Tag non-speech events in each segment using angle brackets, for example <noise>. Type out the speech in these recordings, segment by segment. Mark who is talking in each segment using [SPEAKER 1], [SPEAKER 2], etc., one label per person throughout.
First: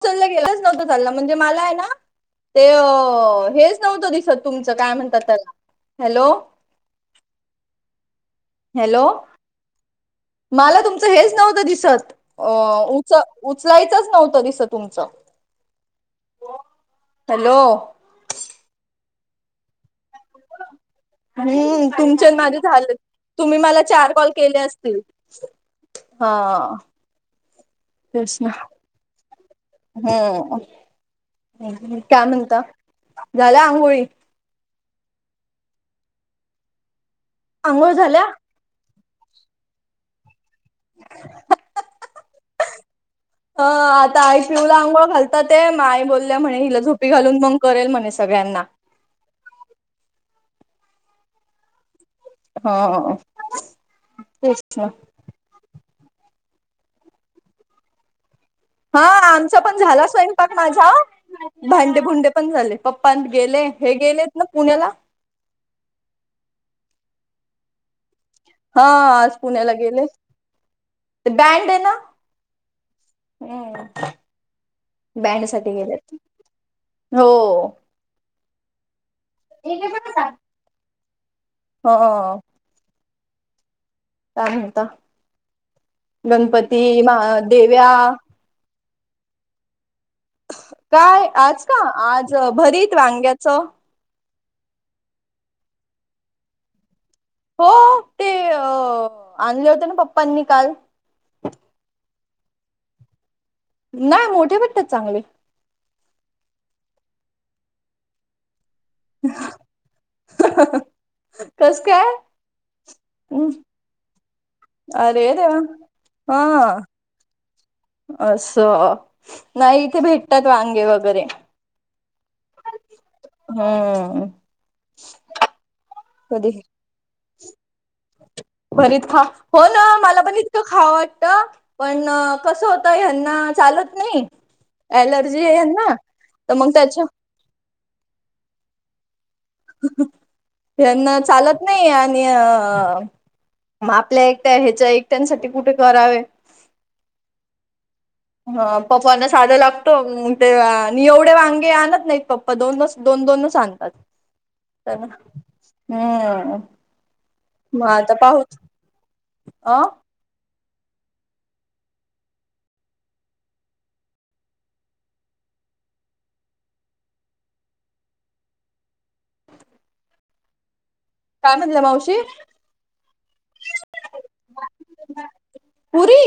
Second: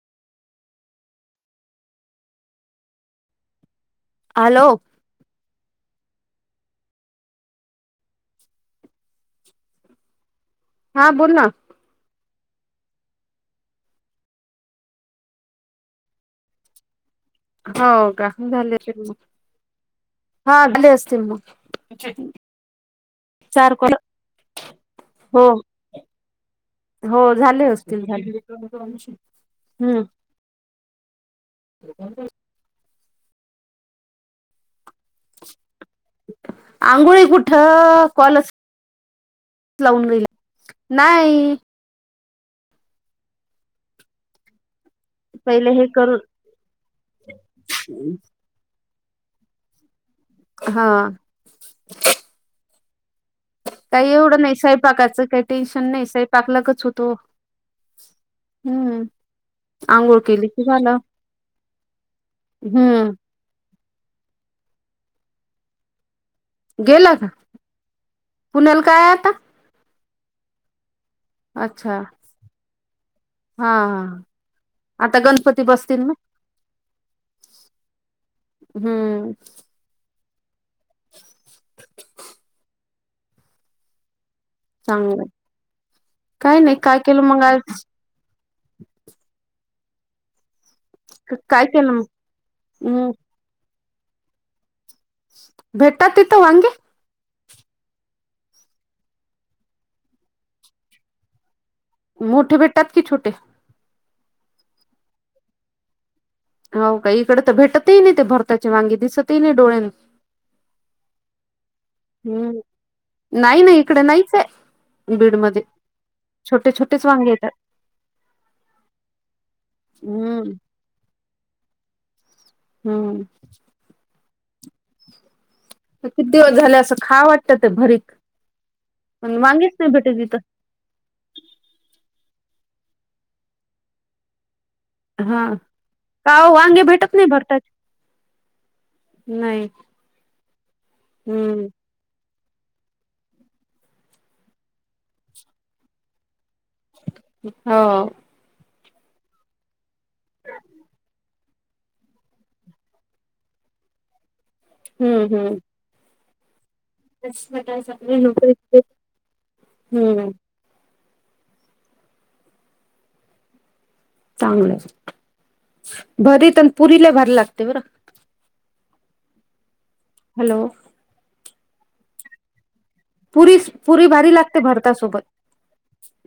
[SPEAKER 1] <unintelligible> लांब गेलाच नव्हता चालला म्हणजे मला आहे ना ते हेच नव्हतं दिस ते
[SPEAKER 2] हॅलो
[SPEAKER 1] तुमचं काय म्हणतात त्याला? Hello, hello. मला तुमचं
[SPEAKER 2] हा बोल
[SPEAKER 1] हेच
[SPEAKER 2] ना
[SPEAKER 1] नव्हतं दिसत, अ उच उचलायचंच नव्हतं दिसत तुमचं. हॅलो
[SPEAKER 2] हो का? झाले असेल मग. हा झाले असतील मग
[SPEAKER 1] आणि तुमचे आणि माझे झालेत. तुम्ही मला चार कॉल केले असतील.
[SPEAKER 2] हो
[SPEAKER 1] हा.
[SPEAKER 2] हो झाले असतील.
[SPEAKER 1] तेच ना
[SPEAKER 2] हम्म
[SPEAKER 1] हम्म काय म्हणता, झाल्या आंघोळी?
[SPEAKER 2] आंघोळी कुठ
[SPEAKER 1] आंघोळ झाल्या
[SPEAKER 2] कॉलच लावून राहिली. नाही
[SPEAKER 1] हो आता आई पिऊला आंघोळ घालतात ये,
[SPEAKER 2] पहिले
[SPEAKER 1] मग
[SPEAKER 2] हे
[SPEAKER 1] आई
[SPEAKER 2] करून
[SPEAKER 1] बोलल्या म्हणे हिला झोपी घालून मग करेल म्हणे सगळ्यांना.
[SPEAKER 2] हा.
[SPEAKER 1] हो.
[SPEAKER 2] काही एवढं नाही, सईपाकाचं काही टेन्शन नाही, सईपाक लगेच होतो. हम्म
[SPEAKER 1] हा आमचा पण झाला
[SPEAKER 2] आंघोळ केली
[SPEAKER 1] स्वयंपाक
[SPEAKER 2] की
[SPEAKER 1] माझा
[SPEAKER 2] झालं
[SPEAKER 1] भांडे भुंडे पण झाले पप्प.
[SPEAKER 2] हम्म
[SPEAKER 1] गेले हे गेलेत ना पुण्याला.
[SPEAKER 2] गेला का. पुण्याला
[SPEAKER 1] हा
[SPEAKER 2] काय आता
[SPEAKER 1] आज पुण्याला गेले. ते बँड हे ना
[SPEAKER 2] अच्छा हा
[SPEAKER 1] हम्म
[SPEAKER 2] आता गणपती
[SPEAKER 1] बँडसाठी
[SPEAKER 2] बसतील ना
[SPEAKER 1] गेलेत. हो.
[SPEAKER 2] हम्म.
[SPEAKER 1] एकच जगत जात.
[SPEAKER 2] <inaudible>
[SPEAKER 1] हो. काय म्हणता
[SPEAKER 2] चांगलं काय नाही
[SPEAKER 1] गणपती
[SPEAKER 2] काय
[SPEAKER 1] मा
[SPEAKER 2] केलं मग आज
[SPEAKER 1] देव्या. काय आज का आज भरीत
[SPEAKER 2] मग
[SPEAKER 1] वांग्याचं
[SPEAKER 2] भेटतात तिथं वांगी?
[SPEAKER 1] हो ते आणले होते ना पप्पांनी काल.
[SPEAKER 2] मोठे भेटतात की छोटे.
[SPEAKER 1] नाही मोठे भेटतात चांगले.
[SPEAKER 2] हो का इकडे तर भेटतही नाही ते भरताचे वांगी दिसतही नाही डोळे.
[SPEAKER 1] हाहह.
[SPEAKER 2] हम्म नाही नाही इकडे नाहीच आहे
[SPEAKER 1] अरे
[SPEAKER 2] बीड
[SPEAKER 1] देवा
[SPEAKER 2] मध्ये. छोटे
[SPEAKER 1] हा
[SPEAKER 2] छोटेच वांगी येतात.
[SPEAKER 1] असं नाही इथे भेटतात
[SPEAKER 2] हम्म
[SPEAKER 1] वांगे वगैरे.
[SPEAKER 2] हम्म
[SPEAKER 1] हम्म.
[SPEAKER 2] किती
[SPEAKER 1] कधी
[SPEAKER 2] दिवस झाले असं खा वाटतं ते भरीत
[SPEAKER 1] भरीत खा
[SPEAKER 2] पण
[SPEAKER 1] हो
[SPEAKER 2] वांगेच
[SPEAKER 1] ना
[SPEAKER 2] नाही भेटत
[SPEAKER 1] मला पण
[SPEAKER 2] तिथं
[SPEAKER 1] इ त खा वाटत पण कसं होतं हेन्ना चालत नाही.
[SPEAKER 2] हा
[SPEAKER 1] अलर्जी आहे यांना
[SPEAKER 2] काव
[SPEAKER 1] तर मग
[SPEAKER 2] वांगे
[SPEAKER 1] त्याच्या
[SPEAKER 2] भेटत नाही भरताची नाही.
[SPEAKER 1] ह्यांना चालत
[SPEAKER 2] हम्म
[SPEAKER 1] नाही आणि अ. मग आपल्या एकट्या ह्याच्या एकट्यांसाठी कुठे करावे.
[SPEAKER 2] हो.
[SPEAKER 1] ह पप्पना साधं लागतो ते आणि एवढे वांगे आणत नाहीत पप्प पा दोनच दोन दोनच आणतात आणताना
[SPEAKER 2] हम्म
[SPEAKER 1] हम्म.
[SPEAKER 2] हसमताई
[SPEAKER 1] मग आता
[SPEAKER 2] सफली नको
[SPEAKER 1] पाहूच
[SPEAKER 2] इथले
[SPEAKER 1] अ
[SPEAKER 2] हम्म. चांगलं भरी तर पुरीला भरायला लागते बरं. हॅलो.
[SPEAKER 1] काय म्हणल्या मावशी.
[SPEAKER 2] पुरी पुरी भारी लागते भरतासोबत
[SPEAKER 1] पुरी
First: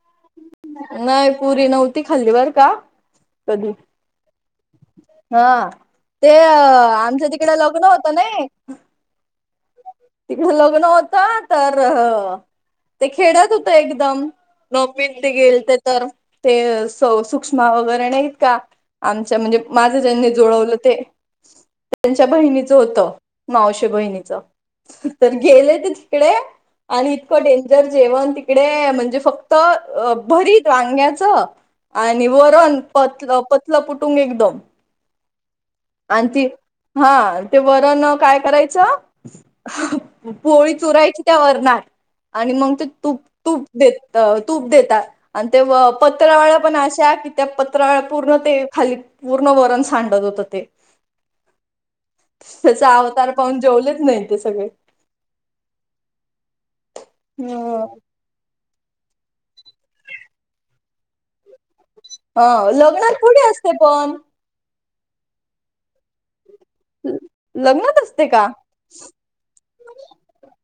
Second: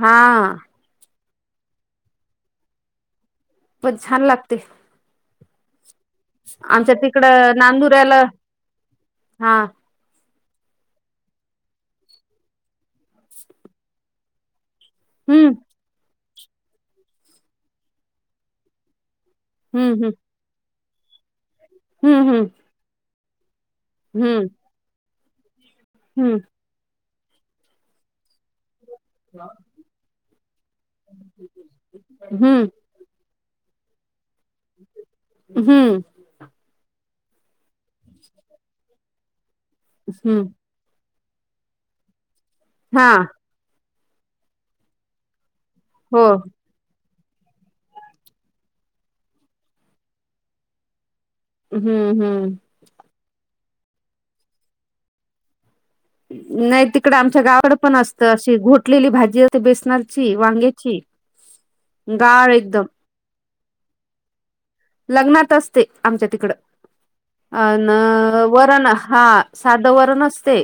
[SPEAKER 2] हा.
[SPEAKER 1] नाही पुरी नव्हती खाल्ली बरं का. कधी
[SPEAKER 2] पण छान लागते.
[SPEAKER 1] हा ते
[SPEAKER 2] आमच्या
[SPEAKER 1] आमचं तिकडे
[SPEAKER 2] तिकडं
[SPEAKER 1] लग्न होतं ना.
[SPEAKER 2] नांदुऱ्याला हा.
[SPEAKER 1] तिकडं लग्न होतं तर ते खेड्यात होत एकदम. नमीन ते
[SPEAKER 2] हम्म
[SPEAKER 1] गेल ते तर ते स सुष्मा वगैरे नाहीत का. आमच्या म्हणजे माझं
[SPEAKER 2] हम्म
[SPEAKER 1] ज्यांनी जुळवलं ते त्यांच्या
[SPEAKER 2] हम्म हम्म
[SPEAKER 1] बहिणीचं होतं. मावशी बहिणीच.
[SPEAKER 2] हम्म
[SPEAKER 1] तर गेले ते तिकडे
[SPEAKER 2] हम्म
[SPEAKER 1] आणि इतकं डेंजर जेवण तिकडे म्हणजे फक्त भरीत वांग्याच आणि
[SPEAKER 2] हम्म
[SPEAKER 1] वरण. पत पतला पुुटुंग एकदम.
[SPEAKER 2] हम्म.
[SPEAKER 1] आणि ते हा ते वरण काय करायचं.
[SPEAKER 2] हम्म
[SPEAKER 1] पोळी चुरायची त्या वरणार आणि मग ते
[SPEAKER 2] हा
[SPEAKER 1] तूप. तूप देत तूप देतात आणि ते
[SPEAKER 2] हो
[SPEAKER 1] पत्रवाळाया पण अशा की. त्या पत्रावळ्या पूर्ण ते खाली पूर्ण वरण सांडत होत ते.
[SPEAKER 2] हम्म हम्म.
[SPEAKER 1] त्याचा अवतार पाहून जेवलेच नाही ते सगळे.
[SPEAKER 2] नाही तिकड आमच्या गावाड
[SPEAKER 1] ह
[SPEAKER 2] पण असतं अशी घोटलेली भाजी अस बेसनाची वांग्याची.
[SPEAKER 1] हा
[SPEAKER 2] गाळ एकदम
[SPEAKER 1] लग्नात कुठे असते पण.
[SPEAKER 2] लग्नात असते आमच्या तिकडं. अ न
[SPEAKER 1] लग्नात असते का
[SPEAKER 2] वरण हा साधं वरण असते.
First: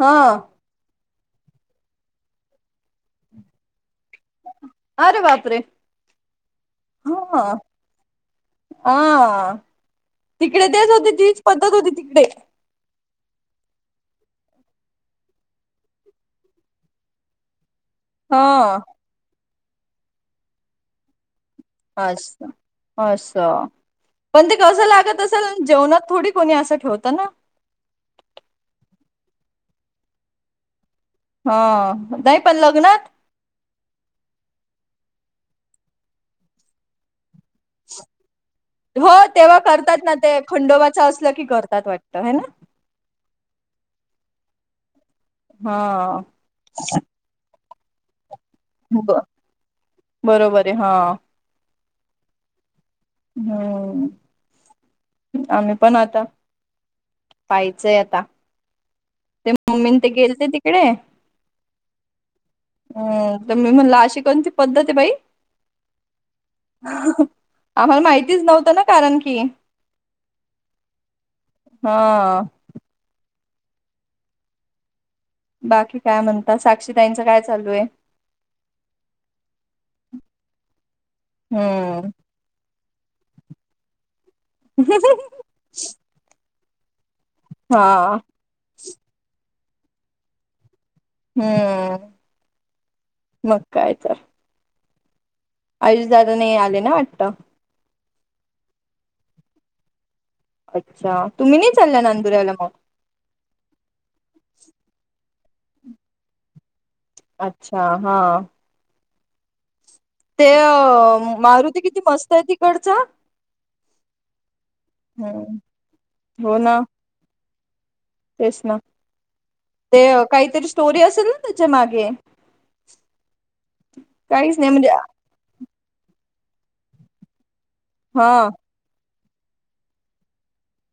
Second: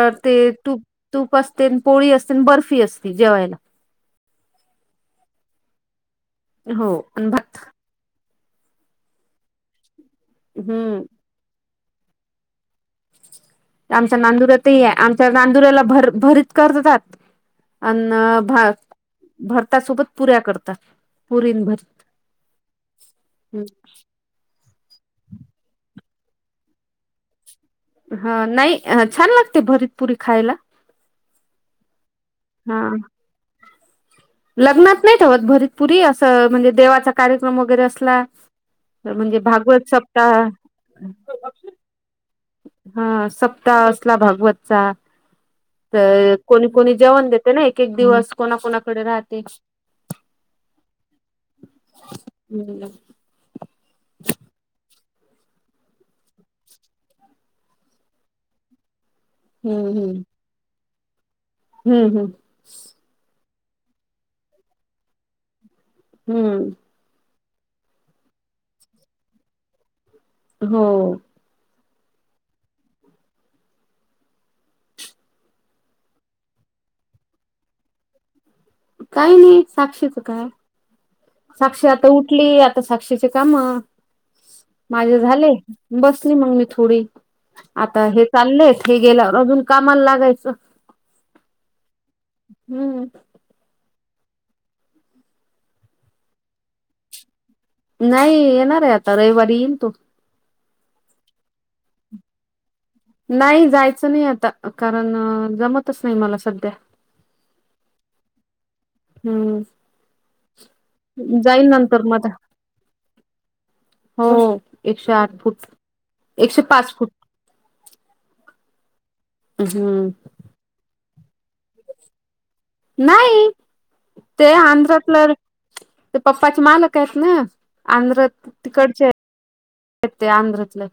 [SPEAKER 1] हा
[SPEAKER 2] ते तूप तूप असतेन पोळी असते बर्फी असते जेवायला.
[SPEAKER 1] अरे बाप रे.
[SPEAKER 2] हो आण भा
[SPEAKER 1] हा तिकडे तेच
[SPEAKER 2] हम्म
[SPEAKER 1] होती तीच पद्धत होती तिकडे.
[SPEAKER 2] आमच्या नांदुर्यातही आहे आमच्या नांदुर्याला भर भरीत करतात. अन भात
[SPEAKER 1] हा
[SPEAKER 2] भरतासोबत पुऱ्या करतात पुरी अन भरत.
[SPEAKER 1] असं असं पण ते कसं लागत असेल जेवणात थोडी कोणी असं ठेवता न.
[SPEAKER 2] हा नाही ह छान लागते भरीत पुरी खायला.
[SPEAKER 1] हा नाही पण
[SPEAKER 2] हा
[SPEAKER 1] लग्नात.
[SPEAKER 2] लग्नात नाही ठेवत भरीत पुरी अस म्हणजे देवाच. कार्यक्रम वगैरे असला तर म्हणजे भागवत सप्ताह.
[SPEAKER 1] खंडोबाचं असं ल की करतात वाटतं हाय ना?
[SPEAKER 2] हा सप्ताह असला भागवतचा
[SPEAKER 1] हा
[SPEAKER 2] तर कोणी कोणी जेवण देत ते ना एक एक दिवस कोणा कोणाकडे
[SPEAKER 1] ब
[SPEAKER 2] राहते.
[SPEAKER 1] बरोबर आहे हा
[SPEAKER 2] हम्म.
[SPEAKER 1] हम्म. आम्ही पण आता पाहिचय आता. ते
[SPEAKER 2] हम्म
[SPEAKER 1] मम्मी अन ते गेलते तिकडे.
[SPEAKER 2] हम्म हम्म.
[SPEAKER 1] अ तर मी म्हणला अशी कोणती पद्धत आहे बाई.
[SPEAKER 2] हम्म.
[SPEAKER 1] आम्हाला माहितीच नव्हतं न कारण की.
[SPEAKER 2] हो.
[SPEAKER 1] हा. बाकी काय म्हणतात साक्षीताईंचं काय चालू आहे.
[SPEAKER 2] काही नाही साक्षीच काय साक्षी आता
[SPEAKER 1] हम्म
[SPEAKER 2] उठ टली आता साक्षीचे काम माझे झाले बसली मग मी थोडी. आता
[SPEAKER 1] हा
[SPEAKER 2] हे चाललंय हे गेल्यावर अजून कामाला लागायचं.
[SPEAKER 1] हम्म.
[SPEAKER 2] हम्म.
[SPEAKER 1] म काय तर. आयुष दादा नाही आले ना वाटतं.
[SPEAKER 2] नाही येणार आहे आता रविवारी येईल तो.
[SPEAKER 1] अच्छा तुम्ही नाही चालला नांदुर्याला मग?
[SPEAKER 2] नाही जायच नाही आता कारण जमतच नाही मला सध्या.
[SPEAKER 1] अच्छा हा.
[SPEAKER 2] हम्म.
[SPEAKER 1] ते
[SPEAKER 2] जाईल
[SPEAKER 1] मारुती किती
[SPEAKER 2] नंतर मग
[SPEAKER 1] मस्त आहे तिकडचा.
[SPEAKER 2] हो एकशे आठ
[SPEAKER 1] हम्म,
[SPEAKER 2] फूट
[SPEAKER 1] हो
[SPEAKER 2] एकशे
[SPEAKER 1] ना
[SPEAKER 2] पाच फूट.
[SPEAKER 1] तेच ना ते
[SPEAKER 2] हम्म
[SPEAKER 1] काहीतरी स्टोरी असेल ना त्याच्या मागे
[SPEAKER 2] नाही ते
[SPEAKER 1] काहीच नाही म्हणजे
[SPEAKER 2] आंध्रातलं ते पप्पाचे मालक आहेत ना आंध्र
[SPEAKER 1] हा
[SPEAKER 2] तिकडच्या इथे आंध्रातलं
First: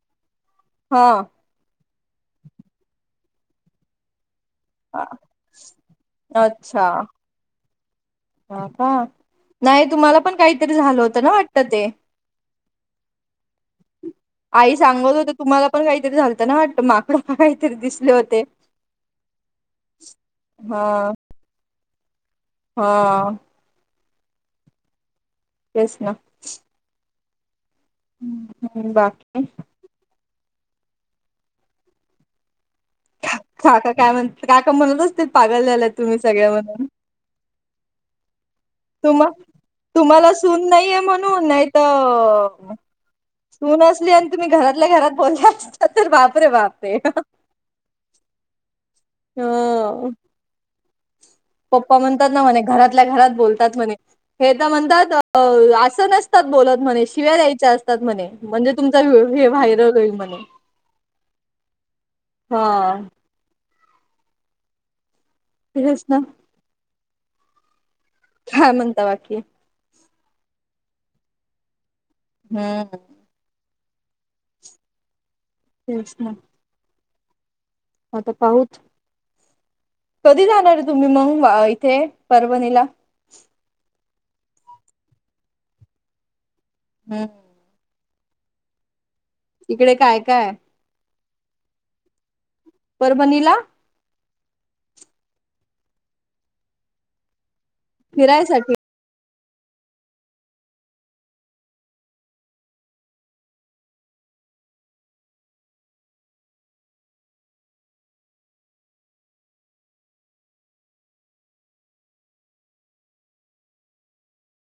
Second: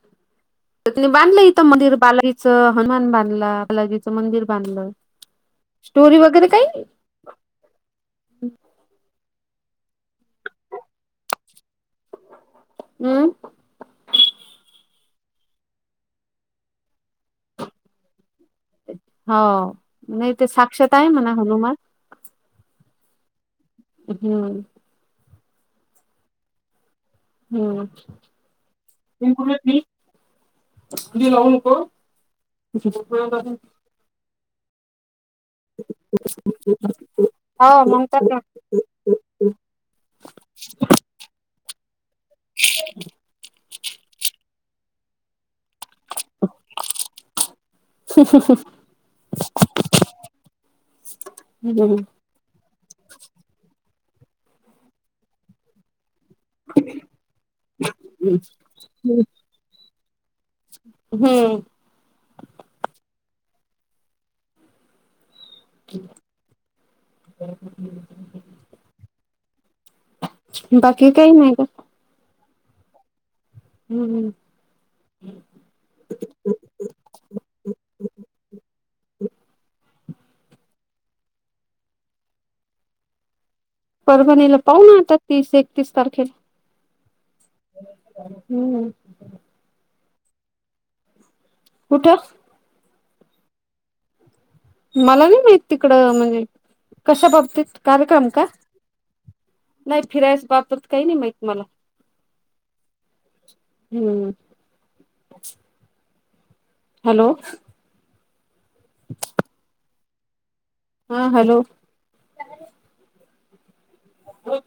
[SPEAKER 1] हा
[SPEAKER 2] तरनी बांधलं इथं मंदिर बालाईचं हनुमान बांधला बालाजीचं मंदिर बांधलं
[SPEAKER 1] अ-
[SPEAKER 2] स्टोरी वगैरे काही नाही.
[SPEAKER 1] हो का नाही तुम्हाला पण काहीतरी झालं होतं ना वाटत ते.
[SPEAKER 2] मम्म.
[SPEAKER 1] <inaudible> आई सांगत होते तुम्हाला पण काहीतरी झाल होतं ना वाटत माकड काहीतरी दिसले होते
[SPEAKER 2] हो नाही ते
[SPEAKER 1] हा
[SPEAKER 2] साक्षात आहे म्हणा हनुमान
[SPEAKER 1] हा
[SPEAKER 2] हम्म
[SPEAKER 1] येस ना
[SPEAKER 2] हम्म
[SPEAKER 1] हम्म, बाकी
[SPEAKER 2] <unintelligible>
[SPEAKER 1] काका काय म्हण काका म्हणत असतील पागल झालात तुम्ही सगळ्या जण
[SPEAKER 2] हो म्हणतात ना
[SPEAKER 1] तुमा तुम्हाला सून नाहीये म्हणून नाही तर सून असली आणि तुम्ही घरातल्या घरात बोलला अस ता तर बाप रे बापे रे हो
[SPEAKER 2] <inaudible>
[SPEAKER 1] पप्पा म्हणतात ना म्हणे घरातल्या घरात बोलतात म्हणे हे तर म्हणतात असं नस बोलत म्हणे शिव्या यायच्या असतात म्हणे म्हणजे तुमचा व्हायरल होईल म्हणे
[SPEAKER 2] हम्म
[SPEAKER 1] हा ते हेच ना
[SPEAKER 2] <unintelligible>
[SPEAKER 1] हाय म्हणता बाकी
[SPEAKER 2] बाकी काही नाही ग
[SPEAKER 1] हम्म
[SPEAKER 2] हम्म हम्म
[SPEAKER 1] तेच ना आता पाहूच कधी जाणार आहे तुम्ही मंग इथे परभणीला
[SPEAKER 2] परभणीला पाहू ना आता तीस एकतीस तारखेला
[SPEAKER 1] हम्म
[SPEAKER 2] हम्म
[SPEAKER 1] इकडे काय काय
[SPEAKER 2] कुठं
[SPEAKER 1] परभणीला
[SPEAKER 2] मला नाही माहित तिकडं म्हणजे कशा बाबतीत कार्यक्रम का?
[SPEAKER 1] फिरायसाठी
[SPEAKER 2] नई फिरायच्या बाबतीत काही नाही माहित तुम्हाला? हम्म हॅलो <inaudible> हा हॅलो होय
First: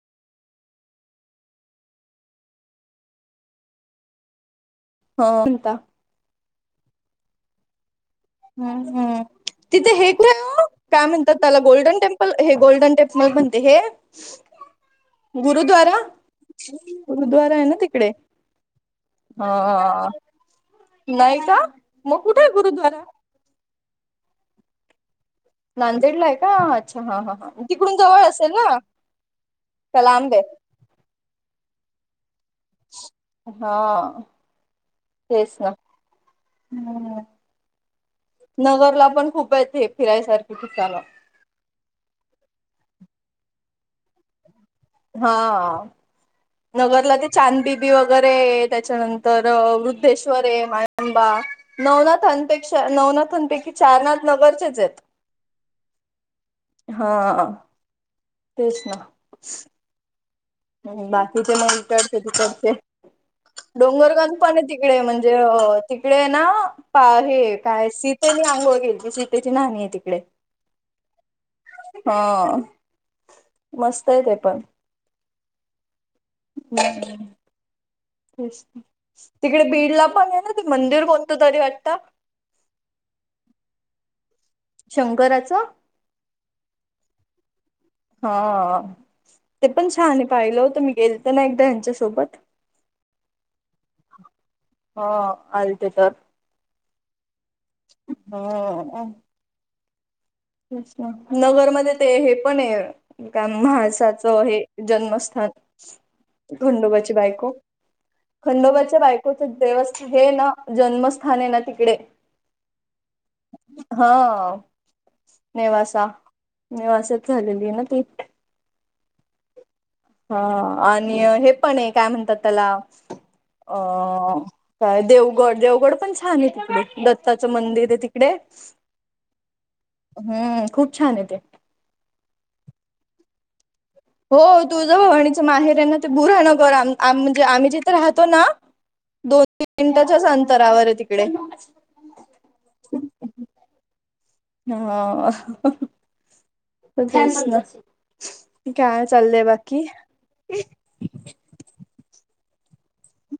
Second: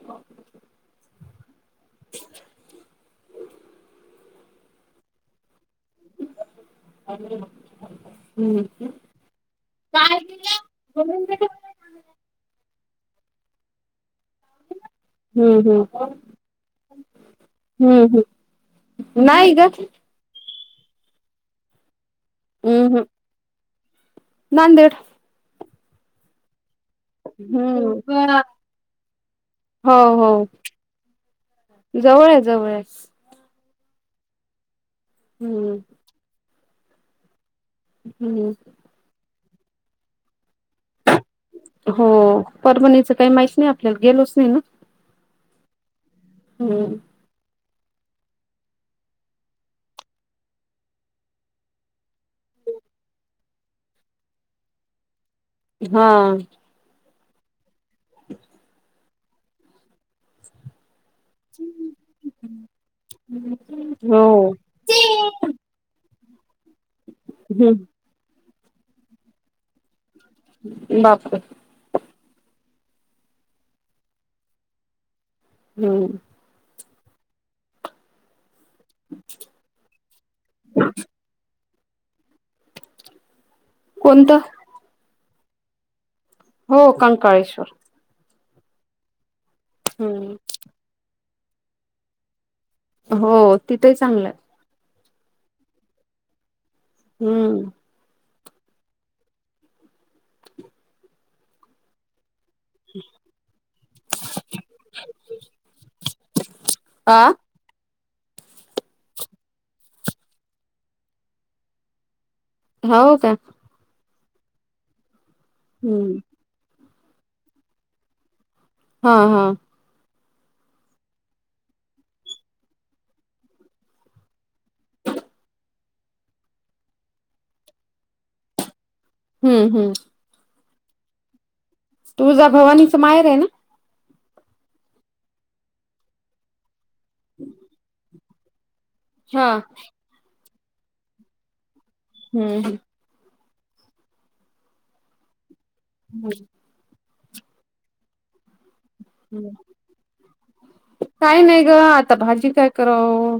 [SPEAKER 1] हो म्हणता
[SPEAKER 2] <unintelligible>
[SPEAKER 1] हम्म हम्म तिथे हे करून म काय
[SPEAKER 2] हम्म
[SPEAKER 1] म्हणतात त्याला golden temple golden temple म्हणते हे.
[SPEAKER 2] हम्म
[SPEAKER 1] गुरुद्वारा गुरुद्वारा आहे ना
[SPEAKER 2] हम्म
[SPEAKER 1] तिकडे
[SPEAKER 2] हम्म
[SPEAKER 1] हा
[SPEAKER 2] नाही ग
[SPEAKER 1] हा. नाही का मग कुठे आहे
[SPEAKER 2] हम्म
[SPEAKER 1] गुरुद्वारा?
[SPEAKER 2] हम्म नांदेड
[SPEAKER 1] नांदेडला आहे का अच्छा हा हा हा तिकडून जवळ
[SPEAKER 2] हम्म
[SPEAKER 1] असेल ना
[SPEAKER 2] हो
[SPEAKER 1] का
[SPEAKER 2] हो
[SPEAKER 1] लांब आहे?
[SPEAKER 2] जवळ आहे जवळ आहे
[SPEAKER 1] हा तेच ना
[SPEAKER 2] हम्म
[SPEAKER 1] हम्म
[SPEAKER 2] हम्म
[SPEAKER 1] नगरला पण खूप आहेेत फिरायसाठी ठिकाणं
[SPEAKER 2] हो परभणीचं काय माहीतच नाही आपल्याला, गेलोच नाही ना.
[SPEAKER 1] हा
[SPEAKER 2] हम्म
[SPEAKER 1] नगरला ते चांदबिबी वगैरे त्याच्यानंतर वृद्धेश्वर आहे माहिन बा नवनाथांपेक्षा नवनाथांपैकी चारनाथ नगरचेच आहेत.
[SPEAKER 2] हा.
[SPEAKER 1] हा.
[SPEAKER 2] <unintelligible>
[SPEAKER 1] तेच ना. बाकीचे मग इकडते तिकडचे डोंगर
[SPEAKER 2] हो
[SPEAKER 1] का पाणी ते तिकडे अ म्हणजे तिकडे ना पा हे काय
[SPEAKER 2] हम्म
[SPEAKER 1] सी तिथे मी आंघोळ गेल की सीतेची नाहणी आहे तिकडे.
[SPEAKER 2] बाप्पं
[SPEAKER 1] हा मस्त आहे ते पण.
[SPEAKER 2] हम्म.
[SPEAKER 1] <unintelligible> तिकडे बीड ला पण आहे ना ते मंदिर कोणतं तरी वाटतं
[SPEAKER 2] कोणतं
[SPEAKER 1] शंकराचा
[SPEAKER 2] हो कंकाळेश्वर
[SPEAKER 1] हा ते पण छान आहे
[SPEAKER 2] हम्म
[SPEAKER 1] पाहिलं होतं मी गेलतो ना एकदा ह्यांच्यासोबत.
[SPEAKER 2] हो तिथे चांगलं आहे.
[SPEAKER 1] हो आलते तर
[SPEAKER 2] हम्म.
[SPEAKER 1] हाव ना. तेच ना नगरमध्ये ते हे पण आहे काय महायसाचं हे जन्मस्थान खंडोबाची
[SPEAKER 2] आ
[SPEAKER 1] बायको खंडबोच्या बायकोच देवस्थ हे ना जन्मस्थान आहे ना तिकडे.
[SPEAKER 2] हाव का?
[SPEAKER 1] हा नेवासा
[SPEAKER 2] हम्म
[SPEAKER 1] नेवासच झालेली ना ती.
[SPEAKER 2] हा हा.
[SPEAKER 1] हा आणि हे पण आहे काय म्हणतात त्याला अ काय देवगड देवगड पण छान आहे तिकडे दत्ताचं मंदिर आहे तिकडे.
[SPEAKER 2] हम्म हम्म.
[SPEAKER 1] हम्म खूप छान आहे ते.
[SPEAKER 2] तुळजा भवानीचा माहेर आहे ना.
[SPEAKER 1] हो तुळजा भवाणीचा माहेर आहे ना ते भुरानगर आम आम म्हणजे आम्ही जिथे राहतो ना
[SPEAKER 2] हा
[SPEAKER 1] दोन <inaudible> मिनिटाच्याच अंतरावर आहे तिकडे.
[SPEAKER 2] हम्म हम्म.
[SPEAKER 1] हा.
[SPEAKER 2] हम्म.
[SPEAKER 1] तेच ना मग काय सांग चालय
[SPEAKER 2] हम्म
[SPEAKER 1] बाकी?
[SPEAKER 2] काय नाही ग आता भाजी काय कराव?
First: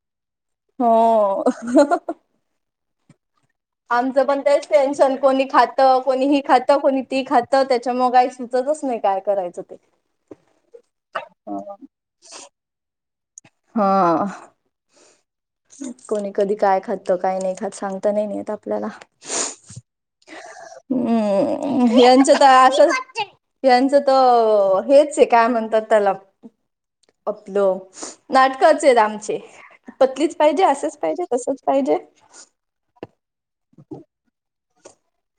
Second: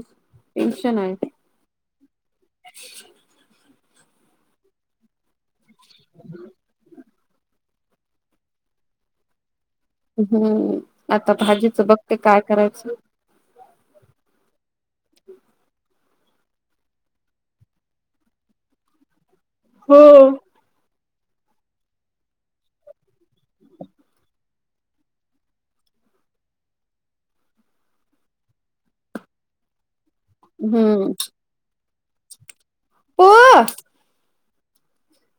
[SPEAKER 1] हो
[SPEAKER 2] टेन्शन आहे
[SPEAKER 1] आमचं पण तेच टेन्शन कोणी खातं कोणी ही खातं कोणी ती खातं त्याच्या मग काही सुचतच नाही काय करायचं ते.
[SPEAKER 2] हम्म आता भाजीचं बघते काय करायचं?
[SPEAKER 1] हा.
[SPEAKER 2] <inaudible>
[SPEAKER 1] कोणी कधी काय खातं काय नाही खात सांगता नाही येत आपल्याला.
[SPEAKER 2] हो
[SPEAKER 1] हम्म यांचं तर असंच यांचं तर हेच आहे काय म्हणतात त्याला आपलं नाटकचं आमचे पतलीच पाहिजे असंच
[SPEAKER 2] हम्म
[SPEAKER 1] पाहिजे तसच पाहिजे.
[SPEAKER 2] प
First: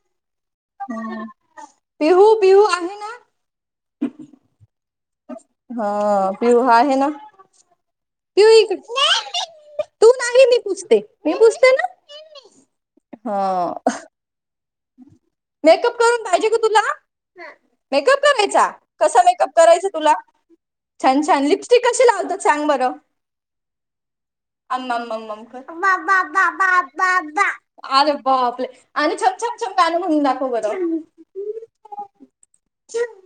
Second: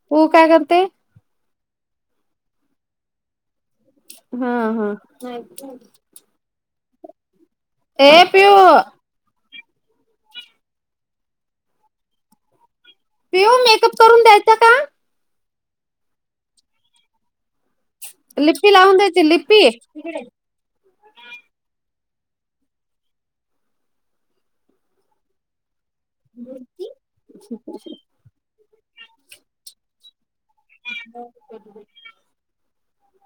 [SPEAKER 2] पू काय करते?
[SPEAKER 1] पिहू पिहू आहे ना?
[SPEAKER 2] हा हा.
[SPEAKER 1] हा पिहू आहे ना.
[SPEAKER 2] ए पिऊ
[SPEAKER 1] <unintelligible>
[SPEAKER 2] पिहू मेकअप करून देत.
[SPEAKER 1] मेकअप करून पाहिजे गं तुला? मेकअप करायचा
[SPEAKER 2] लिप्पी लावून
[SPEAKER 1] कसा
[SPEAKER 2] द्यायची
[SPEAKER 1] मेकअप
[SPEAKER 2] लिप्पी
[SPEAKER 1] करायच तुला? छान छान लिपस्टिक कशी लावतात सांग बरं आम आम आम कर. <unintelligible> छम गान म्हणून दाखव गं द.
[SPEAKER 2] <inaudible>
[SPEAKER 1] <unintelligible>